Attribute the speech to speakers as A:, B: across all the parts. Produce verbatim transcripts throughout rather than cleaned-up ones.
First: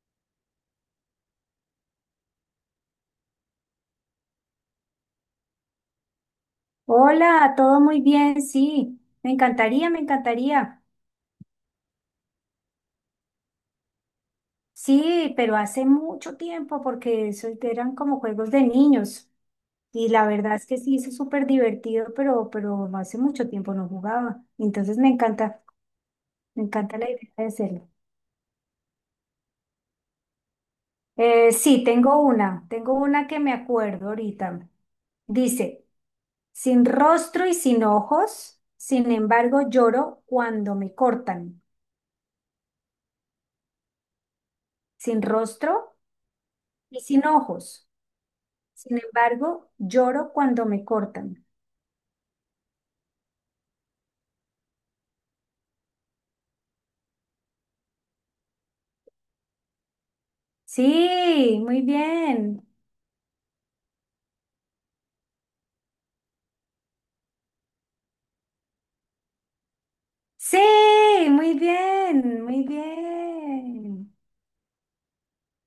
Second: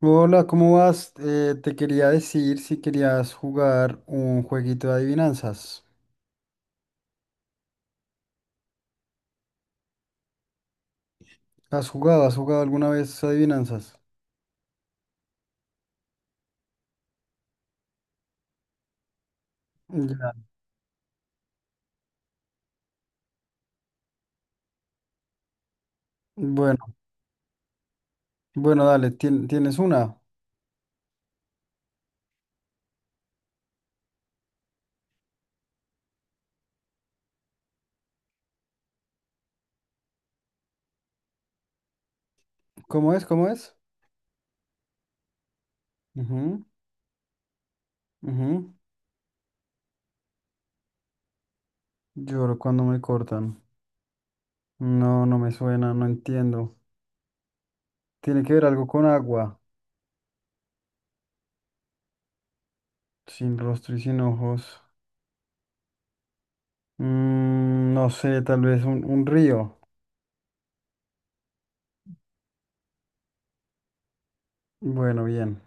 A: Hola, ¿cómo vas? Eh, te quería decir si querías jugar un jueguito de adivinanzas.
B: Hola, todo muy bien, sí. Me encantaría, me encantaría.
A: ¿Has jugado? ¿Has jugado alguna vez adivinanzas?
B: Sí, pero hace mucho tiempo porque eso eran como juegos de niños. Y la
A: Ya.
B: verdad es que sí, es súper divertido, pero, pero hace mucho tiempo no jugaba. Entonces me encanta, me
A: Bueno,
B: encanta la idea de hacerlo.
A: bueno, dale, tien- tienes una.
B: Eh, sí, tengo una, tengo una que me acuerdo ahorita. Dice, sin rostro y sin ojos, sin embargo lloro cuando me cortan.
A: ¿Cómo es? ¿Cómo es?
B: Sin rostro
A: Ujú,
B: y sin ojos.
A: ujú.
B: Sin embargo, lloro cuando me cortan.
A: Lloro cuando me cortan. No, no me suena, no entiendo. Tiene que ver algo con agua,
B: Sí, muy bien.
A: sin rostro y sin ojos. Mm, no sé, tal vez un, un río.
B: Sí, muy bien, muy bien.
A: Bueno, bien.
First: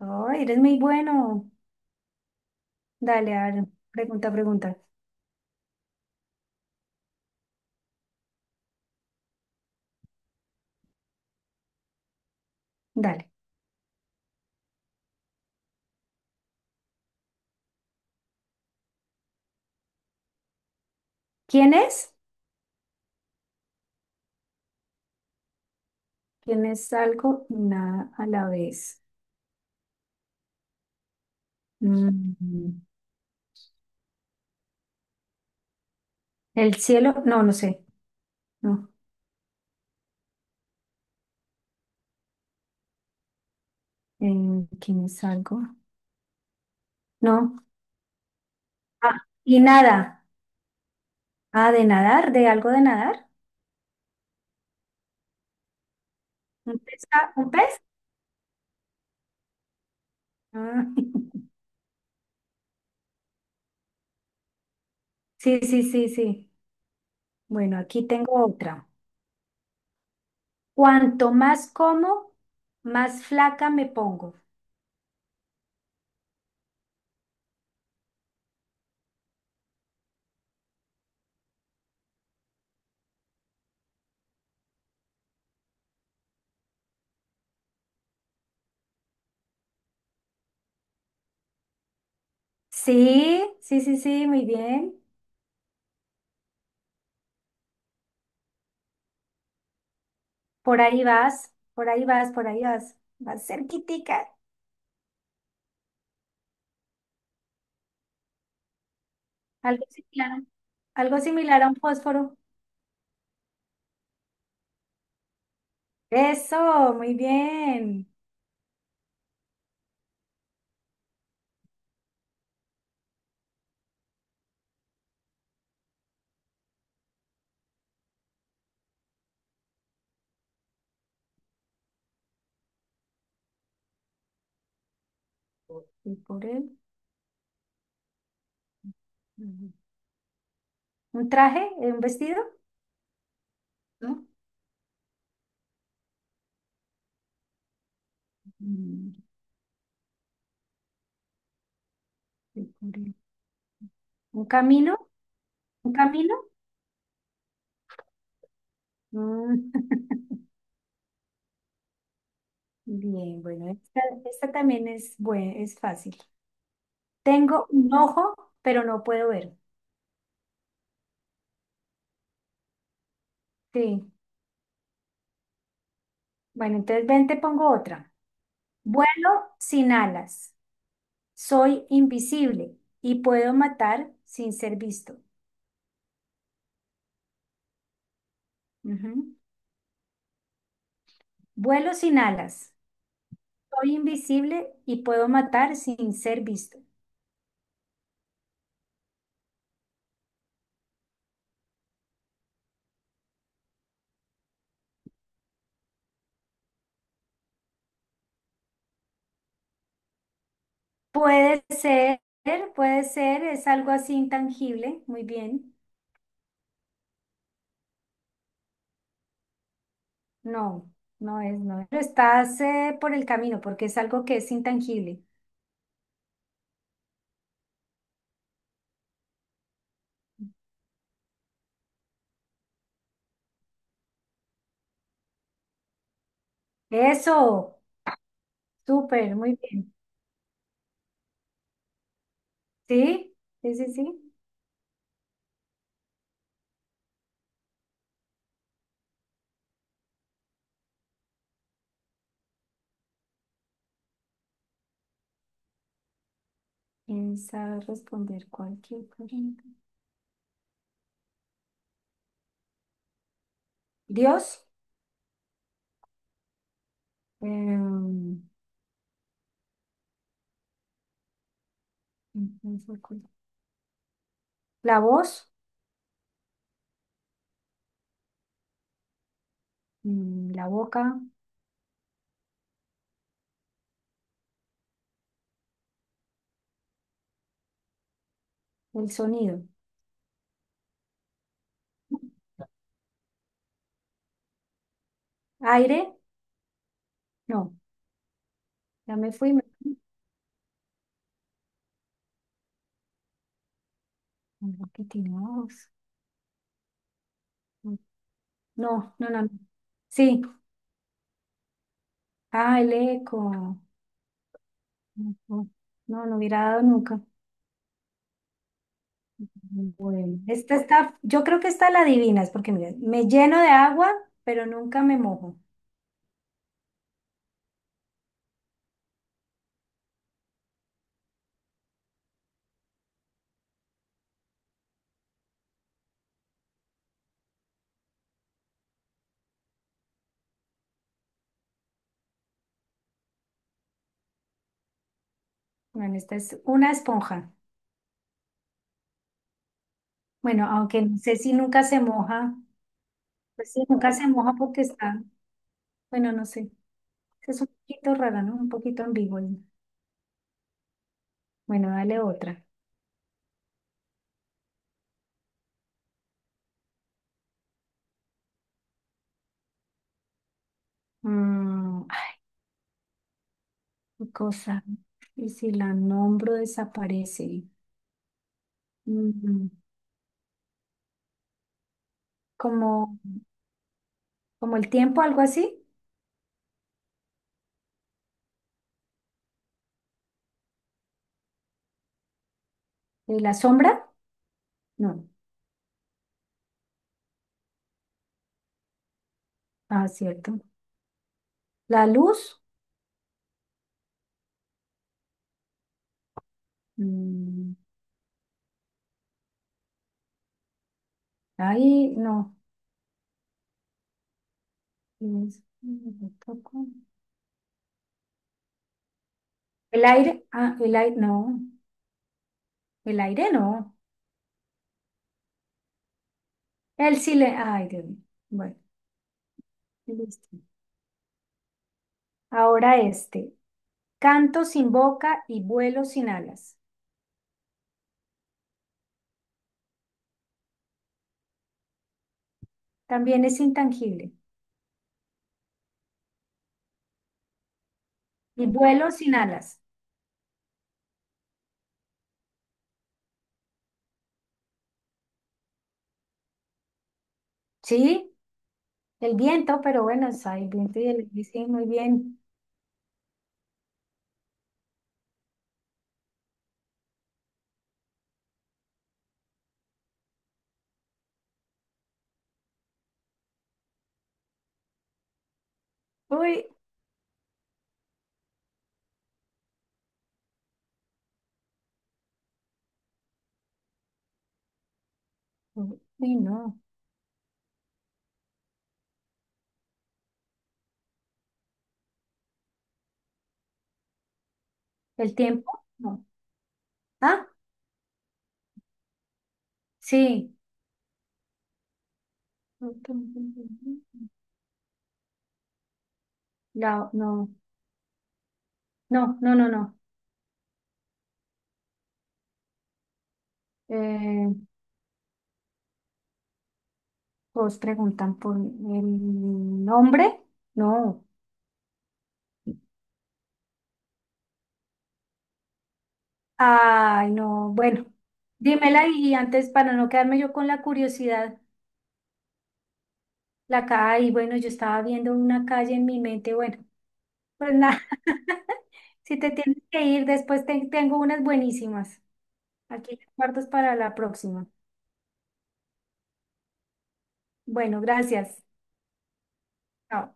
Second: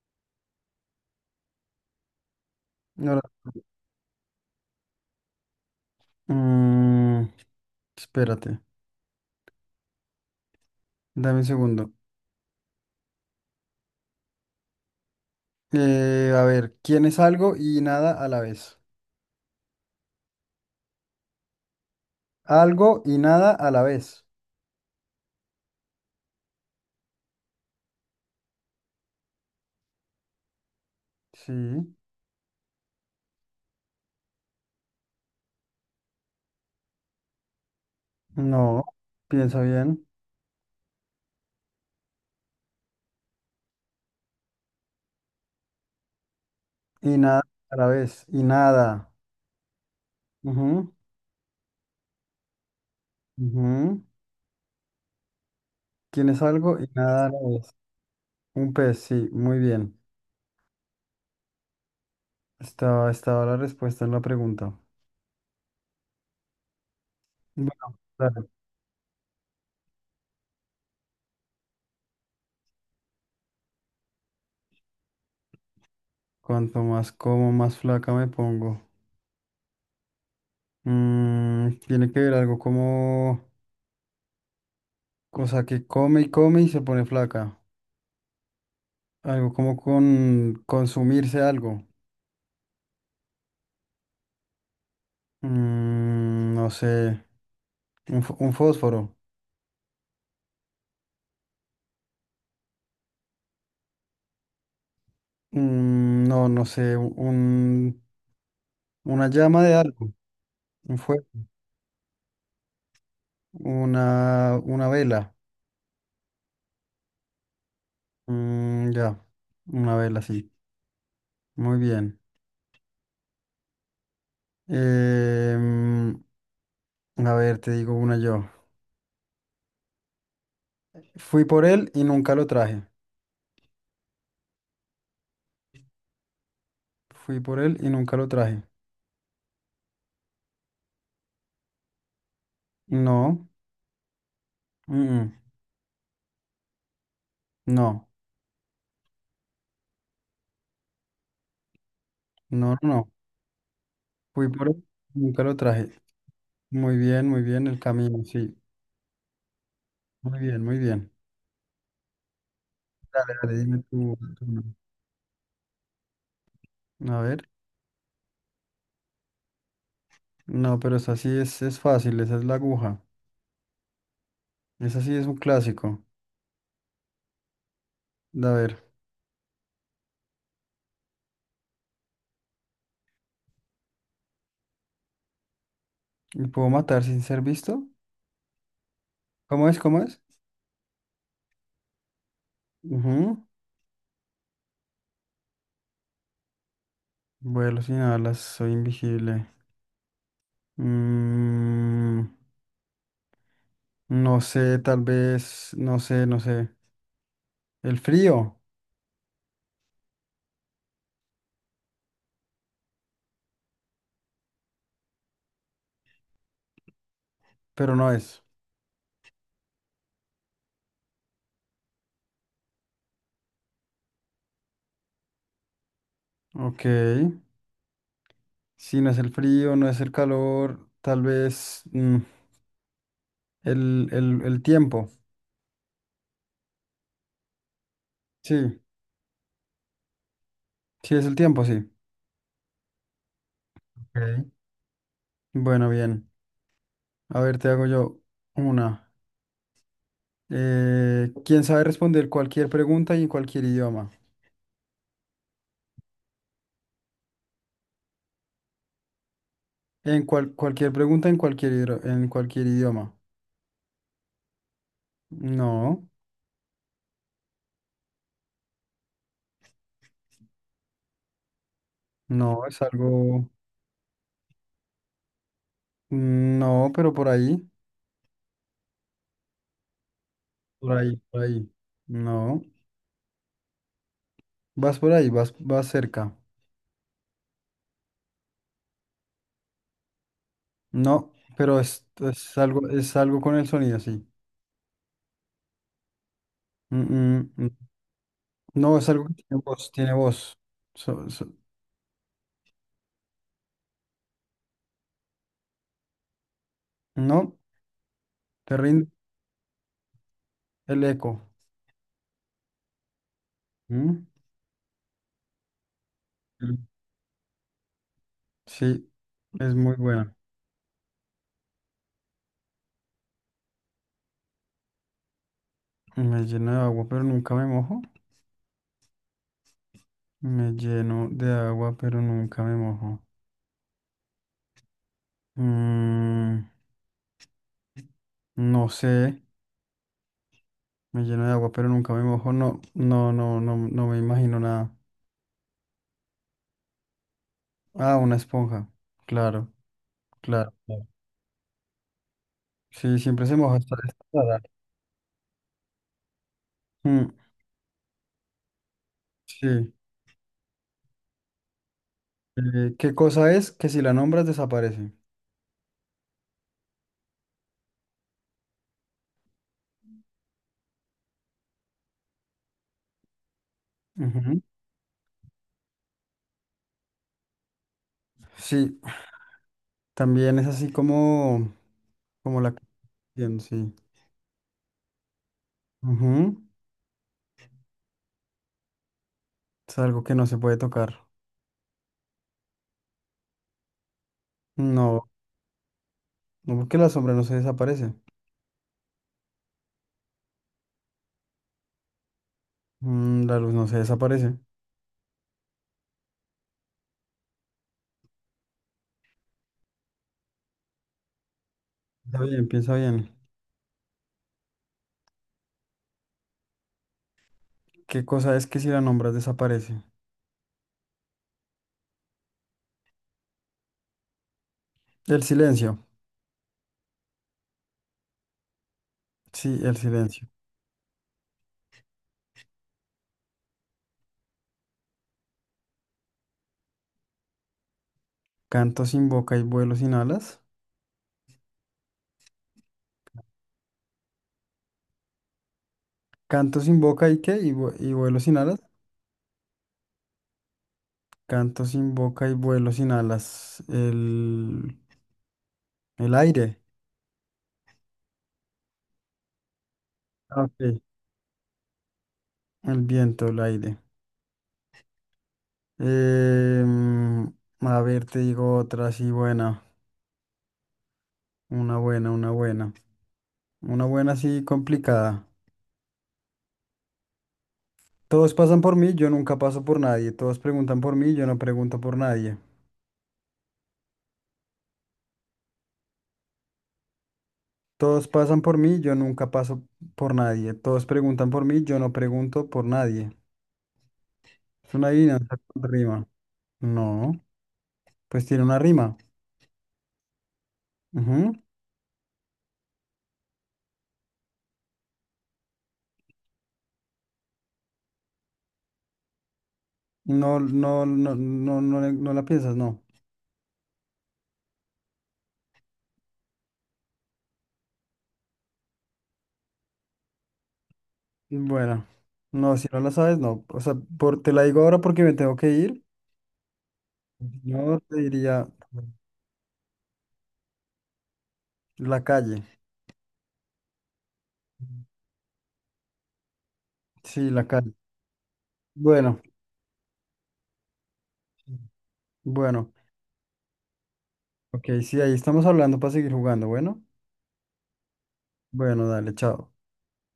B: Oh, eres muy bueno.
A: Ahora,
B: Dale, a ver, pregunta, pregunta.
A: mm, espérate, dame un segundo.
B: Dale.
A: Eh, a ver, ¿quién es algo y nada a la vez?
B: ¿Quién es?
A: Algo y nada a la vez.
B: ¿Quién es algo y nada a la vez?
A: Sí,
B: Mm, El cielo, no, no sé.
A: no,
B: No.
A: piensa bien.
B: Eh, ¿quién es algo?
A: Y nada
B: No.
A: a la vez, y nada.
B: Ah, y nada.
A: Ujú,
B: Ah, de nadar, de algo de nadar.
A: ujú. ¿Quién es algo
B: ¿Un
A: y
B: pez?
A: nada a
B: Ah,
A: la
B: ¿un
A: vez?
B: pez?
A: Un pez, sí, muy bien.
B: Ah,
A: Estaba, estaba la respuesta en la pregunta.
B: Sí, sí, sí, sí.
A: Bueno,
B: Bueno, aquí tengo
A: dale.
B: otra. Cuanto más como, más flaca me pongo.
A: Cuanto más como, más flaca me pongo. Mm, tiene que ver algo como, cosa que come y come y se pone flaca. Algo como con consumirse algo.
B: Sí, sí, sí, sí, muy bien.
A: Mm, no sé, un, fo- un fósforo.
B: Por ahí vas, por ahí vas, por ahí vas. Vas cerquitica.
A: Mm, no, no sé, un, una llama de
B: Algo
A: algo,
B: similar,
A: un
B: algo
A: fuego,
B: similar a un fósforo.
A: una, una vela.
B: Eso, muy bien.
A: Mm, ya, una vela, sí. Muy bien. Em, a ver, te digo una yo. Fui por él y nunca lo traje.
B: Y por él.
A: Fui por él y nunca lo traje.
B: mm, ¿Un traje? eh, ¿Un vestido?
A: No,
B: ¿No?
A: mm, mm, no,
B: Mm, y
A: no, no,
B: por
A: no.
B: él. ¿Un
A: Fui por él
B: camino?
A: y nunca lo traje.
B: ¿Un camino?
A: Muy bien, muy bien el camino, sí.
B: Mm,
A: Muy bien, muy bien. Dale,
B: Bien,
A: dale,
B: bueno,
A: dime
B: esta,
A: tú. tú
B: esta
A: una.
B: también es, bue- es fácil.
A: A ver.
B: Tengo un ojo, pero no puedo ver.
A: No, pero esa sí es, es fácil, esa es la aguja.
B: Sí.
A: Esa sí es un clásico.
B: Bueno, entonces ven, te pongo otra.
A: A ver,
B: Vuelo sin alas. Soy invisible y puedo matar sin ser visto.
A: ¿me puedo matar sin ser visto?
B: Ujú.
A: ¿Cómo es? ¿Cómo es?
B: Vuelo sin alas.
A: Ujú.
B: Soy invisible y puedo matar sin ser visto.
A: Vuelo sin alas, soy invisible. Mm, no sé, tal vez, no sé, no sé. El frío,
B: Puede ser, puede ser, es algo así intangible. Muy bien.
A: pero no es.
B: No, no es, no es. Pero estás eh, por el camino porque es algo que es intangible.
A: Ok. Si no es el frío, no es el calor, tal vez mm, el, el el tiempo.
B: Eso,
A: Sí,
B: súper, muy bien.
A: sí es el tiempo, sí.
B: Sí, sí, sí, sí.
A: Ok. Bueno, bien. A ver, te hago yo una. Eh, ¿quién sabe responder cualquier pregunta y en cualquier idioma?
B: Pensar, responder cualquier pregunta.
A: En cual- cualquier pregunta en cualquier, hidro- en cualquier idioma.
B: Dios,
A: No,
B: em,
A: no, es algo...
B: la voz,
A: No, pero por ahí,
B: mm, la
A: por ahí,
B: boca,
A: por ahí. No, vas por ahí, vas, vas cerca.
B: el sonido.
A: No, pero es, es algo, es algo con el sonido, sí.
B: Aire,
A: Mm, mm,
B: no,
A: mm. No, es
B: ya
A: algo
B: me
A: que
B: fui.
A: tiene
B: me-
A: voz, tiene voz. So- so-
B: Algo que tiene voz.
A: no. ¿Te rindo.
B: No, no, no, no. Sí,
A: El eco.
B: ah, el eco.
A: ¿Mm?
B: Ujú. No, no hubiera
A: Mm.
B: dado nunca.
A: Sí, es muy bueno.
B: Bueno, esta está, yo creo que esta la adivinas, porque mira, me lleno de agua, pero nunca me mojo.
A: Me lleno de agua, pero nunca me mojo. Me lleno de agua, pero nunca me mojo. Mm, no sé. Me lleno de agua, pero nunca me mojo. No, no, no, no, no me imagino nada.
B: Bueno, esta es una esponja.
A: Ah, una esponja. Claro,
B: Bueno,
A: claro.
B: aunque
A: claro.
B: no sé si nunca se moja,
A: Sí, siempre se
B: pues
A: moja.
B: sí,
A: Hasta
B: nunca se
A: esta
B: moja
A: rara.
B: porque está, bueno, no sé,
A: Mm,
B: es un poquito rara, ¿no? Un poquito ambigua.
A: sí.
B: Bueno, dale otra.
A: Eh, ¿qué cosa es que si la nombras desaparece?
B: Mm, ay, qué
A: Ujú.
B: cosa. Y si la nombro desaparece.
A: Sí,
B: Mm,
A: también es así como, como la... que-
B: como,
A: Sí.
B: como el tiempo, algo así.
A: Ujú, es algo que no se puede tocar.
B: ¿Y la sombra?
A: No,
B: No.
A: no porque la sombra no se desaparece.
B: Ah, cierto. La luz.
A: Mm, la luz no se desaparece.
B: Mm, ahí,
A: Está
B: no.
A: bien, piensa bien.
B: Es-
A: ¿Qué cosa es que si la nombras desaparece?
B: ¿El aire? Ah, el aire, no. El aire no.
A: El silencio.
B: Él sí le, ay, Dios mío. Bueno,
A: Sí, el silencio.
B: listo. Ahora este. Canto sin boca y vuelo sin alas.
A: Canto sin boca y vuelo sin alas.
B: También es intangible.
A: Canto sin boca y qué? Y, vue- y vuelo sin
B: Y
A: alas.
B: vuelo sin alas.
A: Canto sin boca y vuelo sin alas. El, el aire.
B: ¿Sí? El viento, pero bueno, es ahí
A: Ah,
B: el viento
A: Ok.
B: y el... y sí, muy bien.
A: El viento, el aire. Em, a ver, te digo otra así buena. Una buena, una buena. Una buena así complicada.
B: Uy,
A: Todos pasan por mí, yo nunca paso por nadie. Todos preguntan por mí, yo no pregunto por nadie.
B: uy, no.
A: Todos pasan por mí, yo nunca paso por nadie. Todos preguntan por mí, yo no pregunto por nadie. Es una
B: ¿El
A: adivinanza con
B: tiempo? No.
A: rima. No,
B: Ah,
A: pues tiene una rima.
B: sí.
A: Ujú.
B: La- no, no, no, no, no.
A: No, no, no, no, no, le- no la piensas, no.
B: Eh, ¿os preguntan por el nombre? No.
A: Bueno, no, si no la sabes, no. O sea, por, te la digo ahora porque me tengo que ir.
B: Ay, no,
A: Yo
B: bueno,
A: te diría
B: dímela y antes para no quedarme yo con la curiosidad,
A: la calle.
B: la calle, y bueno, yo estaba viendo una calle en mi mente, bueno,
A: Sí, la
B: pues
A: calle.
B: nada, si
A: Bueno,
B: te tienes que ir, después te- tengo unas buenísimas.
A: bueno.
B: Aquí guardas para la próxima.
A: Ok, sí, ahí estamos hablando para seguir jugando. Bueno,
B: Bueno, gracias.
A: bueno, dale, chao.
B: Chao.